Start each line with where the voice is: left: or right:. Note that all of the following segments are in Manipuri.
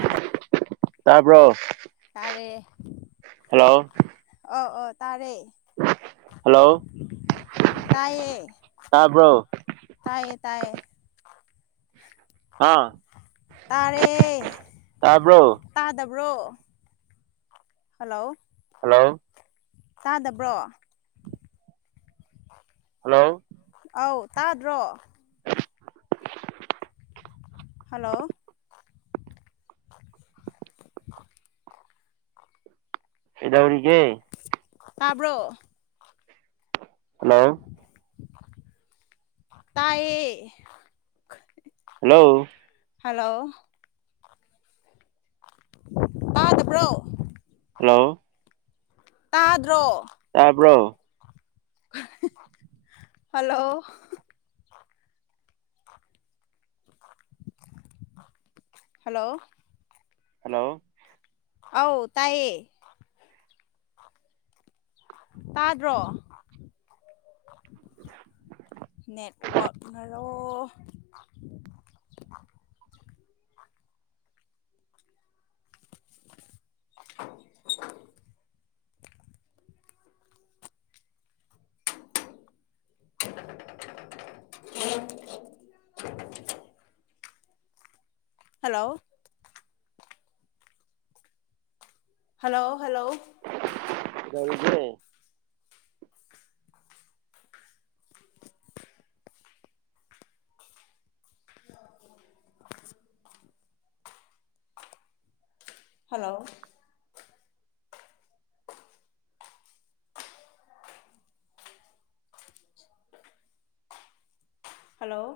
left: ꯍꯜꯂꯣ
right: ꯇꯥꯕꯔ‌ꯣ
left: ꯇꯥꯔꯦ ꯑꯣ ꯑꯣ ꯇꯥꯔꯦ
right: ꯍꯜꯂꯣ
left: ꯇꯥꯏꯌꯦ
right: ꯇꯥꯕ꯭ꯔꯣ
left: ꯇꯥꯏꯌꯦ ꯇꯥꯏꯌꯦ
right: ꯑꯥ
left: ꯇꯥꯔꯦ
right: ꯇꯥꯕ꯭ꯔꯣ
left: ꯇꯥꯗꯕ꯭ꯔꯣ ꯍꯜꯂꯣ
right: ꯍꯜꯂꯣ
left: ꯇꯥꯗꯕ꯭ꯔꯣ
right: ꯍꯜꯂꯣ
left: ꯑꯥꯎ ꯇꯥꯗ꯭ꯔꯣ ꯍꯜꯂꯣ
right: ꯀꯩꯗꯧꯔꯤꯒꯦ
left: ꯇꯥꯕ꯭ꯔꯣ
right: ꯍꯜꯂꯣ
left: ꯇꯥꯏꯌꯦ
right: ꯍꯜꯂꯣ
left: ꯍꯜꯂꯣ ꯇꯥꯗꯕ꯭ꯔꯣ
right: ꯍꯜꯂꯣ
left: ꯇꯥꯗ꯭ꯔꯣ
right: ꯇꯥꯕ꯭ꯔꯣ
left: ꯍꯜꯂꯣ ꯍꯜꯂꯣ
right: ꯍꯜꯂꯣ
left: ꯑꯧ ꯇꯥꯏꯌꯦ ꯇꯥꯗ꯭ꯔꯣ ꯅꯦꯠꯋꯥꯛ ꯅꯔꯣ [unintelligible] ꯑꯣ [inaudible] ꯍꯜꯂꯣ ꯍꯜꯂꯣ ꯍꯜꯂꯣ
right: ꯀꯩꯗꯧꯔꯤꯒ‌ꯦ
left: [unintelligible] ꯍꯜꯂꯣ ꯍꯜꯂꯣ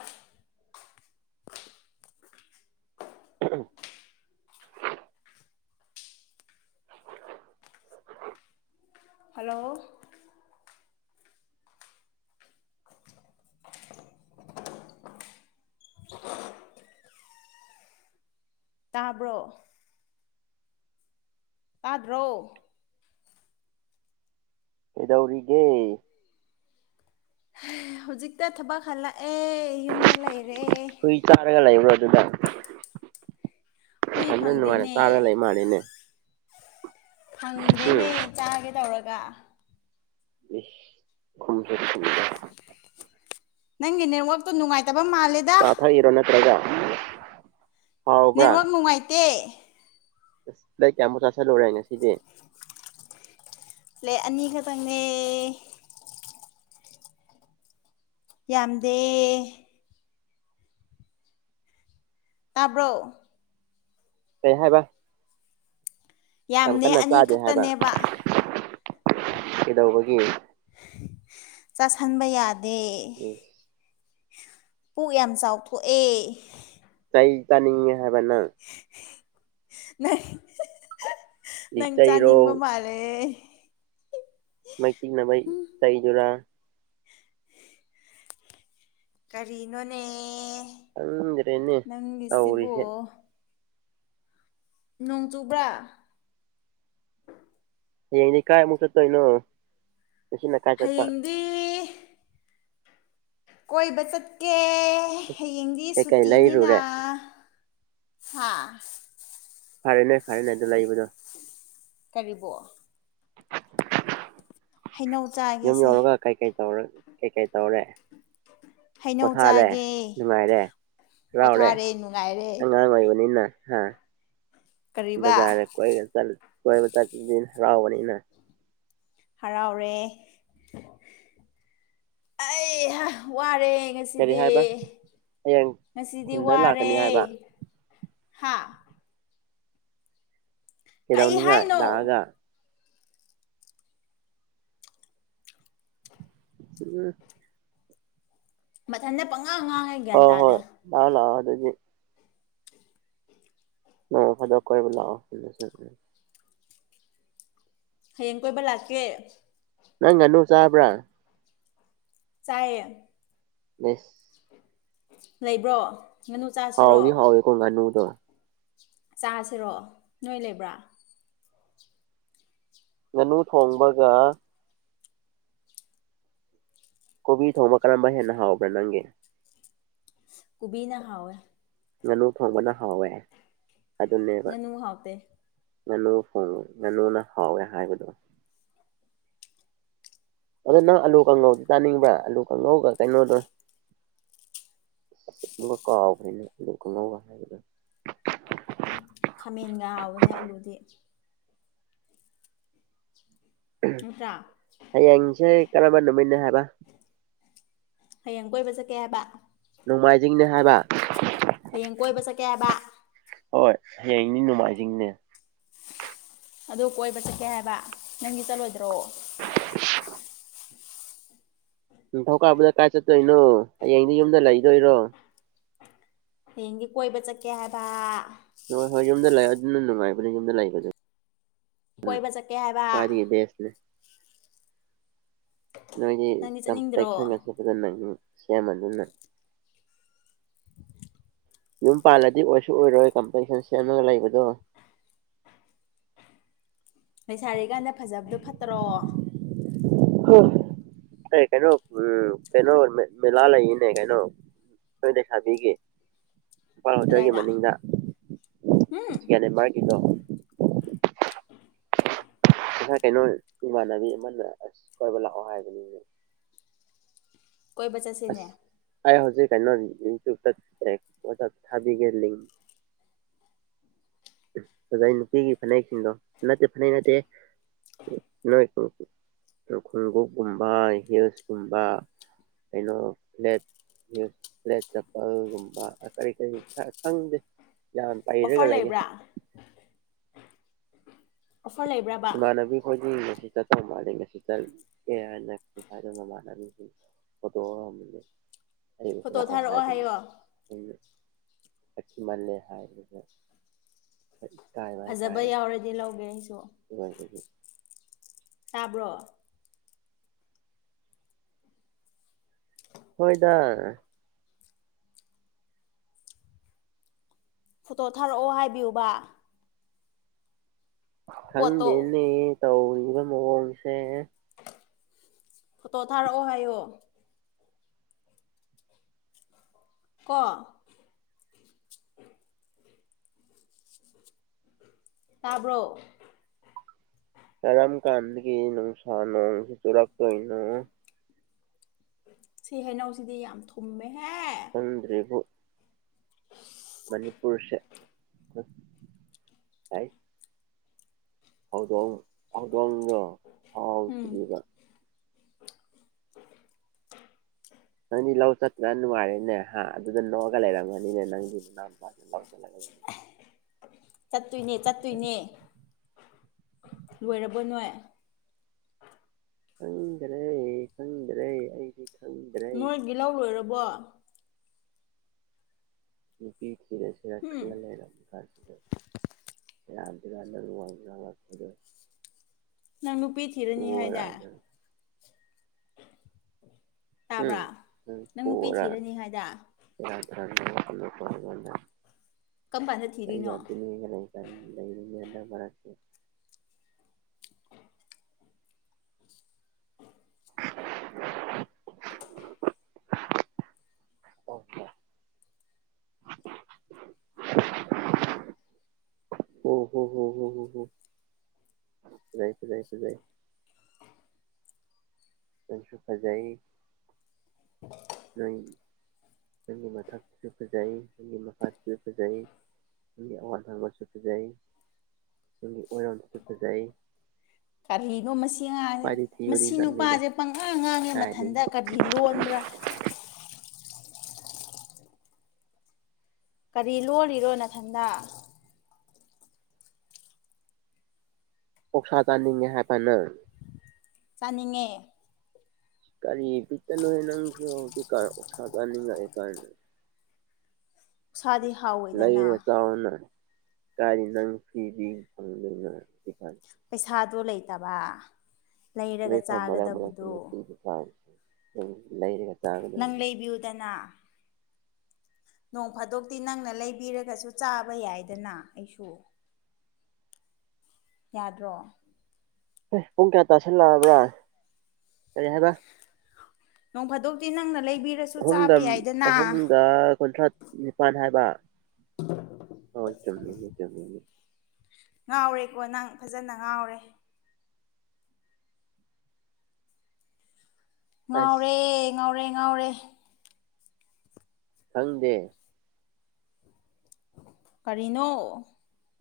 right: ꯎ [inaudible]
left: ꯍꯜꯂꯣ ꯇꯥꯕ꯭ꯔꯣ ꯇꯥꯗ꯭ꯔꯣ
right: ꯀꯩꯗꯧꯔꯤꯒꯦ
left: ꯍꯧꯖꯤꯛꯇ ꯊꯕꯛ ꯍꯜꯂꯛꯑꯦ ꯌꯨꯝꯗ ꯂꯩꯔꯦ
right: ꯀ꯭ꯔꯤ ꯆꯥꯔꯒ ꯂꯩꯕ꯭ꯔꯣ ꯑꯗꯨꯗ
left: ꯍꯨꯏ
right: ꯑꯗꯨꯗ ꯅꯨꯡꯉꯥꯢꯅ
left: ꯐꯪꯗꯦꯅꯦ
right: ꯆꯔꯥ ꯂꯩ ꯃꯥꯜꯂꯦꯅꯦ ꯎꯝ
left: ꯐꯪꯗꯦꯅꯦ ꯆꯥꯒꯦ ꯇꯧꯔꯒ
right: ꯈꯨꯝꯁꯠ ꯊ [inaudible]
left: ꯅꯪꯒꯤ ꯅꯦꯠꯋꯥꯛꯛꯇꯣ ꯅꯨꯡꯉꯥꯏꯇꯕ ꯃꯥꯜꯂꯦꯗ
right: ꯆꯥ ꯊꯛꯏꯔꯣ ꯅꯠꯇ꯭ꯔꯒ ꯍꯥꯎꯕ꯭ꯔꯥ
left: ꯅꯦꯠꯋꯥꯛ ꯅꯨꯡꯉꯥꯏꯇꯦ
right: ꯕꯔꯦꯠ ꯀꯌꯥꯃꯨꯛ ꯆꯥꯥꯁꯥꯜꯂꯨꯔꯦ ꯉꯁꯤꯗꯤ
left: ꯕꯔꯦꯠ ꯑꯅꯤ ꯈꯛꯇꯪꯅꯦ ꯌꯥꯝꯗꯦ ꯇꯥꯕ꯭ꯔꯣ
right: ꯀꯩ ꯍꯥꯏꯕ ꯌꯥꯝ
left: ꯌꯥꯝꯗꯦ
right: ꯀꯟꯅ
left: ꯑꯅꯤ
right: ꯆꯥꯗꯦ ꯍꯥꯏꯕ
left: ꯈꯛꯇꯅꯦꯕ
right: ꯀꯩꯗꯧꯕꯒꯤ
left: ꯆꯥꯁꯤꯟꯕ ꯌꯥꯗꯦ
right: ꯏꯁ
left: ꯄꯨꯛ ꯌꯥꯝ ꯆꯥꯎꯊꯣꯛꯑꯦ
right: ꯀꯩ ꯆꯥꯅꯤꯡꯉꯦ ꯍꯥꯏꯕ ꯅꯪ
left: ꯅꯪ ꯅꯪ ꯆꯥꯅꯤꯡꯕ
right: ꯂꯤꯆꯩꯔꯣ
left: ꯃꯥꯜꯂꯦ
right: ꯃ ꯇꯤꯅ ꯇꯥꯏꯖꯣꯔꯥ [inaudible]
left: ꯀꯔꯤꯅꯣꯅꯦ
right: ꯈꯪꯗ꯭ꯔꯦꯅꯦ
left: ꯅꯪꯒꯤꯁꯤꯕꯨ
right: ꯇꯧꯔꯤꯁꯦ
left: ꯅꯣꯡ ꯆꯨꯕ꯭ꯔꯥ
right: ꯍꯌꯦꯡꯗꯤ ꯀꯥꯏꯃꯨꯛ ꯆꯠꯇꯣꯏꯅꯣ ꯑꯁꯤꯅ ꯀꯥꯏ ꯆꯠꯄ
left: [inaudible] ꯀꯣꯏꯕ ꯆꯠꯀꯦ ꯍꯌꯦꯡꯗꯤ
right: ꯀꯩꯀꯩ
left: ꯁꯨꯇꯤꯅꯤꯅ
right: ꯂꯩꯔꯨꯔꯦ
left: ꯍꯥꯥ
right: ꯐꯔꯦꯅꯦ ꯐꯔꯦꯅꯦ ꯑꯗꯨ ꯂꯩꯕꯗꯣ
left: ꯀꯔꯤꯕꯣ
right: [inaudible]
left: ꯍꯩꯅꯧꯖꯥꯠ
right: ꯌꯨꯝ ꯌꯧꯔꯒ ꯀꯩꯀꯩ ꯇꯧꯔ ꯀꯩ ꯀꯩ ꯇꯧꯔꯦ꯫
left: ꯍꯩꯅꯧ
right: ꯄꯣꯊꯥꯔꯦ
left: ꯆꯥꯒꯦ
right: ꯅꯨꯡꯉꯥꯏꯔꯦ꯫ ꯍꯔꯥꯎꯔꯦ
left: ꯄꯣꯊꯥꯔꯦ ꯅꯨꯡꯉꯥꯏꯔꯦ
right: ꯍꯥꯡ ꯑꯣꯏꯕꯅꯤꯅ ꯍꯥ
left: ꯀꯔꯤꯕ
right: ꯕꯖꯥꯔꯗ ꯀꯣꯏꯠ ꯀꯣꯏꯕ ꯆꯠꯄ ꯍꯔꯥꯎꯕꯅꯤꯅ
left: ꯍꯔꯥꯎꯔꯦ ꯑꯩ ꯋꯥꯔꯦ ꯉ
right: ꯀꯔꯤ
left: ꯉꯁꯤꯗꯤ
right: ꯍꯥꯏꯕ ꯍꯌꯦꯡ
left: ꯉꯁꯤꯗꯤ
right: ꯈꯨꯟꯗ
left: ꯋꯥꯔꯦ
right: ꯂꯥꯛꯀꯅꯤ ꯍꯥꯏꯕ
left: ꯍꯥ ꯀꯩ
right: ꯌꯦꯗꯧꯅꯤꯡꯒ
left: ꯍꯥꯏꯅꯣ
right: ꯒ ꯎ
left: ꯃꯊꯟꯇ ꯄꯪꯉꯥꯡ ꯑꯉꯥꯡꯉꯦ ꯒ꯭ꯌꯥꯟ ꯇꯥꯗꯦ꯫
right: ꯍꯂ ꯑꯗꯨꯗꯒꯤ꯫ ꯑ ꯐꯗꯣꯛ ꯀꯂꯑꯣ꯫
left: ꯍꯌꯦꯡ ꯀꯣꯏꯕ ꯂꯥꯛꯀꯦ꯫
right: ꯅꯪ ꯉꯅꯨ ꯆꯥꯕ꯭ꯔꯥ
left: ꯆꯥꯏꯌꯦ꯫
right: [unintelligible]
left: ꯂꯩꯕ꯭ꯔꯣ ꯉꯥꯅꯨ ꯆꯥꯁꯤꯔꯣ
right: ꯍꯥꯎꯗꯤ ꯍꯥꯎꯋꯤꯀꯣ ꯉꯥꯅꯨꯗꯣ
left: ꯆꯥꯁꯤꯔꯣ ꯅꯣꯏ ꯂꯩꯕ꯭ꯔꯥ
right: ꯉꯥꯅꯨ ꯊꯣꯡꯕꯒ ꯀꯣꯕꯤ ꯊꯣꯡꯕ ꯀꯔꯝꯕ ꯍꯦꯟꯅ ꯍꯥꯎꯕ꯭ꯔꯥ ꯅꯪꯒꯤ
left: ꯀꯨꯕꯤꯅ ꯈꯋꯦ꯫
right: ꯉꯥꯅꯨ ꯊꯣꯡꯕꯅ ꯍꯥꯎꯋꯦ ꯑꯗꯨꯅꯦꯕ
left: ꯉꯥꯅꯨ ꯍꯥꯎꯇꯦ
right: ꯉꯥꯅꯨ ꯍꯣꯡꯉꯨꯏ ꯉꯥꯅꯨꯅ ꯍꯥꯎꯋꯦ ꯍꯥꯏꯕꯗꯣ ꯑꯗꯣ ꯅꯪ ꯑꯥꯂꯨ ꯀꯥꯡꯉꯧꯗꯨꯣ ꯆꯥꯅꯤꯡꯕ꯭ꯔꯥ ꯑꯥꯂꯨ ꯀꯥꯡꯉꯧꯒ ꯀꯩꯅꯣꯗꯣ ꯑꯁ ꯑꯗꯨꯒ ꯀꯥꯎꯈ꯭ꯔꯅꯤꯅꯦ ꯑꯗꯨ ꯀꯅꯧꯕ ꯍꯥꯏꯕꯗ
left: ꯈꯥꯃꯦꯟꯒ ꯍꯥꯎꯕꯅꯦ ꯑꯂꯨꯗꯤ꯫ ꯅꯠꯇ꯭ꯔꯥ
right: ꯍꯌꯦꯡꯁꯦ ꯀꯔꯝꯕ ꯅꯨꯃꯤꯠꯅ ꯍꯥꯏꯕ
left: ꯍꯌꯦꯡ ꯀꯣꯏꯕ ꯆꯠꯀꯦ ꯍꯥꯏꯕ
right: ꯅꯣꯡꯃꯥꯏꯖꯤꯡꯅꯤ ꯍꯥꯏꯕ
left: ꯍꯌꯦꯡ ꯀꯣꯏꯕ ꯆꯠꯀꯦ ꯍꯥꯏꯕ
right: ꯍꯣꯏ ꯍꯌꯦꯡꯅꯤ ꯅꯣꯡꯃꯥꯏꯖꯤꯡꯅꯦ꯫
left: ꯑꯗꯨ ꯀꯣꯏꯕ ꯆꯠꯀꯦ ꯍꯥꯏꯕ ꯅꯪꯗꯤ ꯆꯠꯂꯣꯏꯗ꯭ꯔꯣ
right: [inaudible] ꯅꯤꯡ ꯊꯧꯀꯥꯕꯨꯗ ꯀꯥꯏ ꯆꯠꯇꯣꯏꯅꯣ ꯍꯌꯦꯡꯗ ꯌꯨꯝꯗ ꯂꯩꯗꯣꯏꯔꯣ꯫
left: ꯍꯌꯦꯡꯒꯤ ꯀꯣꯏꯕ ꯆꯠꯀꯦ ꯍꯥꯏꯕ
right: ꯍꯣꯏ ꯍꯣꯏ ꯌꯨꯝꯗ ꯂꯩ ꯑꯗꯨꯅ ꯅꯨꯡꯉꯥꯏꯕꯅꯤ ꯌꯨꯝꯗ ꯂꯩꯕꯗꯨ
left: ꯀꯣꯏꯕ ꯆꯠꯀꯦ ꯍꯥꯏꯕ
right: ꯁꯦ
left: ꯅꯪꯗꯤ ꯆꯠꯅꯤꯡꯗ꯭ꯔꯣ
right: [unintelligible] ꯌꯨꯝ ꯄꯥꯜꯂꯗꯤ ꯑꯣꯏꯁꯨ ꯑꯣꯏꯔꯣꯏ ꯀꯝꯄꯤꯇꯤꯁꯟ ꯁꯦꯝꯃꯒ ꯂꯩꯕꯗꯣ
left: ꯅ ꯁꯥꯔꯤꯛ ꯀꯥꯟꯗ ꯐꯖꯕꯗꯣ ꯐꯠꯇ꯭ꯔꯣ
right: ꯀꯩꯅꯣ ꯎꯝ ꯀꯩꯅꯣ ꯃꯂꯥ ꯂꯩ ꯏꯅꯦ ꯀꯩꯅꯣ ꯁꯣꯏꯗꯁꯕꯤꯒꯤ꯫ ꯏꯝꯄꯥꯜ ꯍꯣꯇꯦꯜꯒꯤ
left: ꯀꯗꯥꯏꯗ
right: ꯃꯅꯤꯡꯗ
left: ꯎꯝ
right: ꯁꯤꯀꯗ ꯃꯥꯔꯒꯤꯗꯣ ꯉꯁꯥꯏ ꯀꯩꯅꯣ ꯏꯃꯥꯟꯅꯕꯤ ꯑꯃꯅ ꯑꯁ ꯀꯣꯏꯕ ꯂꯥꯛꯑꯣ ꯍꯥꯏꯕꯅꯤ꯫
left: ꯀꯣꯏꯕ ꯆꯠꯁꯤꯅꯦ꯫
right: ꯑꯥꯏ ꯍꯧꯖꯤ ꯀꯥꯏ ꯅ ꯌ ꯑꯣ ꯊꯕꯤꯒꯦ꯫ ꯉꯖꯥꯏ ꯅꯨꯄꯤꯒꯤ ꯐꯅꯦꯛꯁꯤꯡꯗꯣ ꯅꯠꯇꯦ ꯐꯅꯦꯛ ꯅꯠꯇꯦ ꯅꯣꯏ ꯈꯣꯡꯎꯞꯒꯨꯝꯕ ꯍꯤꯜꯁꯀꯨꯝꯕ ꯀꯩꯅꯣ ꯐ꯭ꯂꯦꯠ ꯭ꯂꯦꯠ ꯆꯄꯜꯒꯨꯝꯕ ꯀꯔꯤ ꯀꯔꯤ ꯈꯔ ꯈꯪꯗꯦ ꯌꯥꯝ ꯄꯩꯔꯒꯦ
left: ꯑꯣꯐꯔ ꯂꯩꯕ꯭ꯔꯥ ꯑꯣꯐꯔ ꯂꯩꯕ꯭ꯔꯕ
right: ꯏꯃꯥꯟꯅꯕꯤ ꯈꯣꯏꯗꯤ ꯉꯁꯤ ꯆꯠꯇꯧ ꯃꯥꯜꯂꯦ ꯉꯁꯤ ꯆꯠꯀꯦ ꯍꯥꯏꯅ ꯍꯥꯏꯗ ꯏꯃꯥꯟꯅꯕꯤꯁꯤꯡ ꯑꯗꯣ
left: ꯐꯣꯇꯣ ꯊꯥꯔꯛꯑꯣ ꯍꯥꯏꯌꯣ
right: ꯈ ꯃꯅꯦ ꯍꯥꯏꯥꯏ ꯇꯥꯏ
left: ꯐꯖꯕ ꯌꯥꯎꯔꯗꯤ ꯂꯧꯒꯦ ꯑꯩꯁꯨ
right: ꯍ
left: ꯇꯥꯕ꯭ꯔꯣ
right: ꯍꯣꯏꯗ
left: ꯐꯣꯇꯣ ꯊꯥꯔꯛꯑꯣ ꯍꯥꯏꯕꯤꯌꯨꯕ ꯄꯣꯠꯇꯣ
right: ꯈꯪꯗꯦꯅꯦ ꯇꯧꯔꯤꯕ ꯃꯑꯣꯡꯁꯦ
left: ꯐꯣꯇꯣ ꯊꯥꯔꯛꯑꯣ ꯍꯥꯏꯌꯣ ꯀ ꯇꯥꯕ꯭ꯔꯣ
right: ꯑꯔꯝ ꯀꯥꯟꯗꯗꯒꯤꯅꯨꯡ ꯁꯅꯣꯅꯨꯡꯁꯤ ꯆꯨꯔꯥꯛ ꯀꯅꯣ
left: ꯁꯤ ꯍꯩꯅꯧꯁꯤꯗꯤ ꯌꯥꯝ ꯊꯨꯝꯃꯦꯍꯦ
right: ꯅꯗ꯭ꯔꯦꯕꯨꯣ ꯃꯅꯤꯄꯨꯔꯁꯦ ꯍ ꯍꯧꯗꯣꯡ ꯍꯧꯗꯣꯡ
left: ꯎꯝ
right: ꯍꯥꯎꯁꯤꯕꯤꯔ ꯅꯪꯗꯤ ꯂꯧ ꯆꯠꯇꯄꯅ ꯅꯨꯡꯉꯥꯏꯔꯦꯅꯦ ꯍꯥ ꯑꯗꯨꯗ ꯅꯣꯛꯑꯒ ꯂꯩꯔꯝꯒꯅꯤꯅꯦ ꯅꯪꯗꯤ ꯅ
left: ꯆꯠꯇꯣꯏꯅꯦ ꯆꯠꯇꯣꯏꯅꯦ
right: ꯑꯁ
left: ꯂꯣꯏꯔꯕ ꯅꯣꯏ
right: ꯈꯪꯗꯔꯦ ꯈꯪꯗꯔꯦ ꯑꯩꯗꯤꯦ ꯈꯪꯗ꯭ꯔꯦ
left: ꯅꯣꯏꯒꯤ ꯂꯧ ꯂꯣꯏꯔꯕꯣ
right: ꯅꯨꯄꯤ ꯊꯤꯔꯁꯤꯔ
left: ꯎꯝ
right: ꯈꯜꯂ ꯂꯩꯔꯕꯝ ꯀꯥꯟꯁꯤꯗ ꯌꯥꯝꯗ ꯀꯅ ꯋꯥꯥꯛꯦ
left: ꯅꯪ ꯅꯨꯄꯤ ꯊꯤꯔꯅꯤ
right: ꯄꯣꯔꯥ
left: ꯍꯥꯏꯗ
right: ꯅꯪ
left: ꯇꯥꯕ꯭ꯔꯥ ꯅꯪ ꯅꯨꯄꯤ
right: ꯎꯝ
left: ꯊꯤꯔꯅꯤ ꯍꯥꯏꯗ
right: ꯎ ꯄꯔꯕ
left: ꯀꯔꯝ ꯀꯥꯟꯗ ꯊꯤꯔꯤꯅꯣ
right: ꯂꯩꯔꯤꯉꯅ ꯃꯔꯛꯁꯦ ꯑꯣ [unintelligible] ꯑꯣ ꯍꯣ ꯍꯣ ꯍ ꯍ ꯍ ꯔꯥꯏꯠ ꯔꯥꯏꯠ ꯌꯥꯥꯏ ꯀꯁꯨ ꯐꯖꯩ
left: [unintelligible]
right: ꯅꯣꯏ ꯅꯪꯒꯤ ꯃꯊꯛꯁꯨ ꯐꯖꯩ ꯅꯪꯒꯤ ꯃꯄꯥꯁꯨ ꯐꯖꯩ ꯒꯤ ꯑꯋꯥꯡ ꯊꯪꯕꯁꯨ ꯐꯖꯩ ꯅꯅꯨꯡꯒꯤ ꯑꯣꯏꯔꯣꯁꯨ ꯐꯖꯩ
left: ꯀꯔꯤꯅꯣ ꯃꯁꯤ ꯉꯥꯡꯁꯦ
right: ꯈ꯭ꯋꯥꯏꯗꯒꯤ ꯊꯤꯕꯗꯤ
left: ꯃꯁꯤ
right: ꯅꯪꯅꯤꯅ
left: ꯅꯨꯄꯥꯁꯦ ꯄꯪꯉꯥꯡ ꯉꯥꯡꯉꯦ
right: ꯀꯥꯏꯗꯒꯤ
left: ꯃꯊꯟꯇ ꯀꯔꯤ ꯂꯣꯟꯕ꯭ꯔꯥ ꯀꯔꯤ ꯂꯣꯔꯤꯔꯣ ꯅꯊꯟꯗ
right: ꯑꯣꯛꯁꯥ ꯇꯥꯅꯤꯡꯉꯦ ꯍꯥꯏ ꯐꯅ
left: ꯆꯥꯅꯤꯡꯉꯦ
right: ꯀꯒꯥꯔꯤ ꯄꯤꯛꯇ ꯂꯣꯏꯍꯦ ꯅꯪꯁꯨ ꯍꯧꯖꯤꯛ ꯁꯥꯖꯅꯤꯡꯉꯥꯏ ꯀꯅ
left: ꯎꯁꯥꯗꯤ ꯍꯥꯎꯋꯦꯗꯅ
right: ꯂꯩꯥꯏꯅꯦ ꯆꯥꯎꯎꯅ ꯀꯔꯤ ꯅꯪ ꯐ꯭ꯔꯤ ꯐꯥꯡꯖꯅꯀꯥꯟ
left: ꯄꯩꯁꯥꯗꯣ ꯂꯩꯇꯕ ꯂꯩꯔꯒ ꯆꯥꯒꯗꯕꯗꯣ
right: ꯍ ꯂꯔꯤ
left: ꯅꯪ ꯂꯩꯕꯤꯌꯨꯗꯅ ꯅꯣꯡ ꯐꯥꯗꯣꯛꯇꯤ ꯅꯪꯅ ꯂꯩꯕꯤꯔꯒꯁꯨ ꯆꯥꯕ ꯌꯥꯏꯗꯅ ꯑꯩꯁꯨ ꯌꯥꯗ꯭ꯔꯣ
right: ꯄꯨꯡ ꯀꯌꯥ ꯇꯁꯤꯜꯂꯛꯑꯕ꯭ꯔꯥ ꯀꯔꯤ ꯍꯥꯏ
left: ꯅꯣꯡ ꯐꯥꯗꯣꯛꯇꯤ ꯅꯪꯅ ꯂꯩꯕꯤꯔꯁꯤ
right: ꯑꯍꯨꯝꯗ ꯑꯍꯨꯝꯗ ꯀꯨꯟꯊ꯭ꯔꯥ ꯅꯤꯄꯥꯜ ꯍꯥꯏꯕ
left: ꯍ [unintelligible]
right: ꯍ ꯏ ꯆꯝꯅꯤ ꯏ ꯆꯝꯅꯤ
left: ꯉꯥꯎꯔꯦꯀꯣ ꯅꯪ ꯐꯖꯅ ꯉꯥꯎꯔꯦ ꯉꯥꯎꯔꯦ
right: ꯑꯁ
left: ꯉꯥꯎꯔꯦ ꯉꯥꯎꯔꯦ
right: ꯈꯪꯗꯦ
left: ꯀꯔꯤꯅꯣ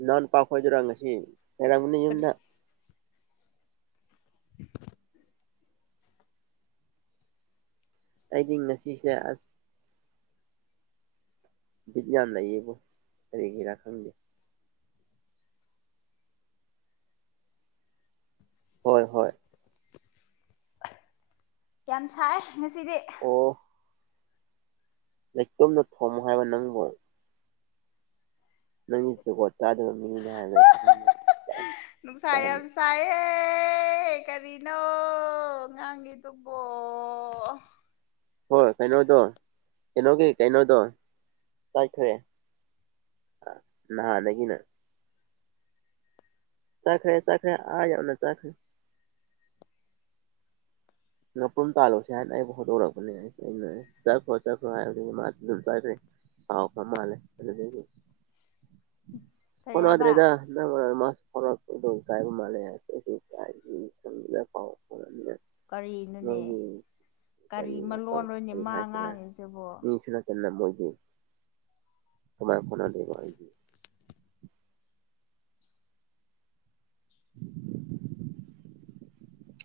right: ꯅꯣꯟ ꯄꯥꯛꯈꯣꯏꯗꯔꯥ ꯉꯁꯤ ꯉꯔꯝꯒꯅꯤ
left: ꯀꯔꯤ
right: ꯌꯨꯝꯗ
left: [unintelligible]
right: ꯑꯩꯗꯤ ꯉꯁꯤꯁꯦ ꯑꯁ ꯕꯤꯠ ꯌꯥꯝ ꯂꯩꯌꯦꯕꯣ ꯀꯔꯤꯒꯤꯔꯥ ꯈꯪꯗꯦ ꯍꯣꯏ ꯍꯣꯏ
left: ꯌꯥꯝ ꯁꯥꯏ ꯉꯁꯤꯗꯤ
right: ꯑꯣ ꯂꯩꯇꯣꯝꯅ ꯊꯣꯝꯃꯣ ꯍꯥꯏꯕ ꯅꯪꯕꯣ ꯅꯪꯒꯤꯁꯨꯀꯣ ꯆꯥꯗꯕ ꯃꯤꯅꯦ ꯍꯥꯏꯕꯅ ꯑꯩ ꯈꯪ ꯆꯥꯃꯦ
left: ꯁꯥꯏꯍꯦ ꯀꯔꯤꯅꯣ ꯉꯥꯡꯉꯤꯗꯨꯕꯣ
right: ꯍꯣꯏ ꯀꯩꯅꯣꯗꯣ ꯀꯩꯅꯣꯒꯤ ꯀꯩꯅꯣꯗꯣ ꯆꯥꯏꯈ꯭ꯔꯦ ꯅ ꯅ ꯀꯅ ꯆꯥꯈꯔꯦ ꯆꯥꯛꯈꯔꯦ ꯌꯥꯥꯎꯅꯦ ꯆꯥꯛꯈꯔꯦ ꯅꯄ꯭ꯔꯨꯝ ꯇꯥꯜꯂꯨꯁꯤ ꯍꯥꯏꯅ ꯑꯩ ꯐꯣꯡꯗꯣꯔꯛꯄꯅꯦ ꯑꯩꯁ ꯑꯩꯅ ꯆꯠꯈ꯭ꯔꯣ ꯆꯠꯈ꯭ꯔꯣ ꯍꯥꯏꯕ ꯑꯗꯨꯝ ꯆꯠꯈ꯭ꯔꯦ ꯁꯥꯎ ꯀꯃꯂꯦ
left: ꯀꯔꯤ ꯍꯥꯏꯕ
right: ꯐꯅꯋꯥꯗ꯭ꯔꯦꯗ ꯃ ꯐꯔꯗ ꯃꯦ
left: ꯀꯔꯤꯅ
right: ꯅꯣꯏꯒꯤ ꯀꯔꯤ ꯑꯧꯕꯁꯤ
left: ꯃꯂꯣꯟꯅꯣꯅꯦ
right: ꯀꯔꯤ
left: ꯃꯥ
right: ꯍꯥꯏꯁꯤꯔ
left: ꯉꯥꯡꯉꯤꯁꯤꯕꯣ
right: ꯃꯤꯁꯨ ꯅ ꯇꯅ ꯃꯣꯏꯗꯤ ꯊꯃꯥꯏ ꯐ ꯂꯩꯕꯗꯤ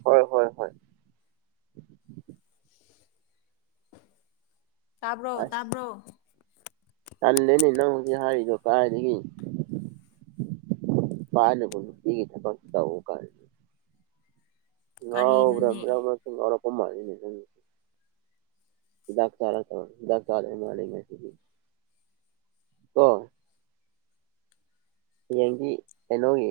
right: ꯍꯣꯏ ꯍꯣꯏ ꯍ
left: ꯇꯥꯕ꯭ꯔꯣ ꯇꯥꯕ꯭ꯔꯣ
right: ꯆꯜꯗꯦꯅꯤ ꯅꯒꯤ ꯍꯥꯏꯗ ꯀꯥꯥꯏꯔꯤ ꯀꯥꯏꯅꯦ ꯄꯨ ꯄꯒꯤ ꯊꯀ ꯇ ꯀꯥꯏ ꯉꯕ꯭ꯔ
left: ꯀꯔꯤꯅꯣꯅꯦ
right: ꯔ ꯉꯔ ꯀ ꯃꯥꯅꯤꯅꯤ ꯗꯥꯛꯅ ꯃꯁꯤꯗꯤ ꯑꯣ ꯌꯦꯡꯒꯤ ꯀꯩꯅꯣꯒꯤ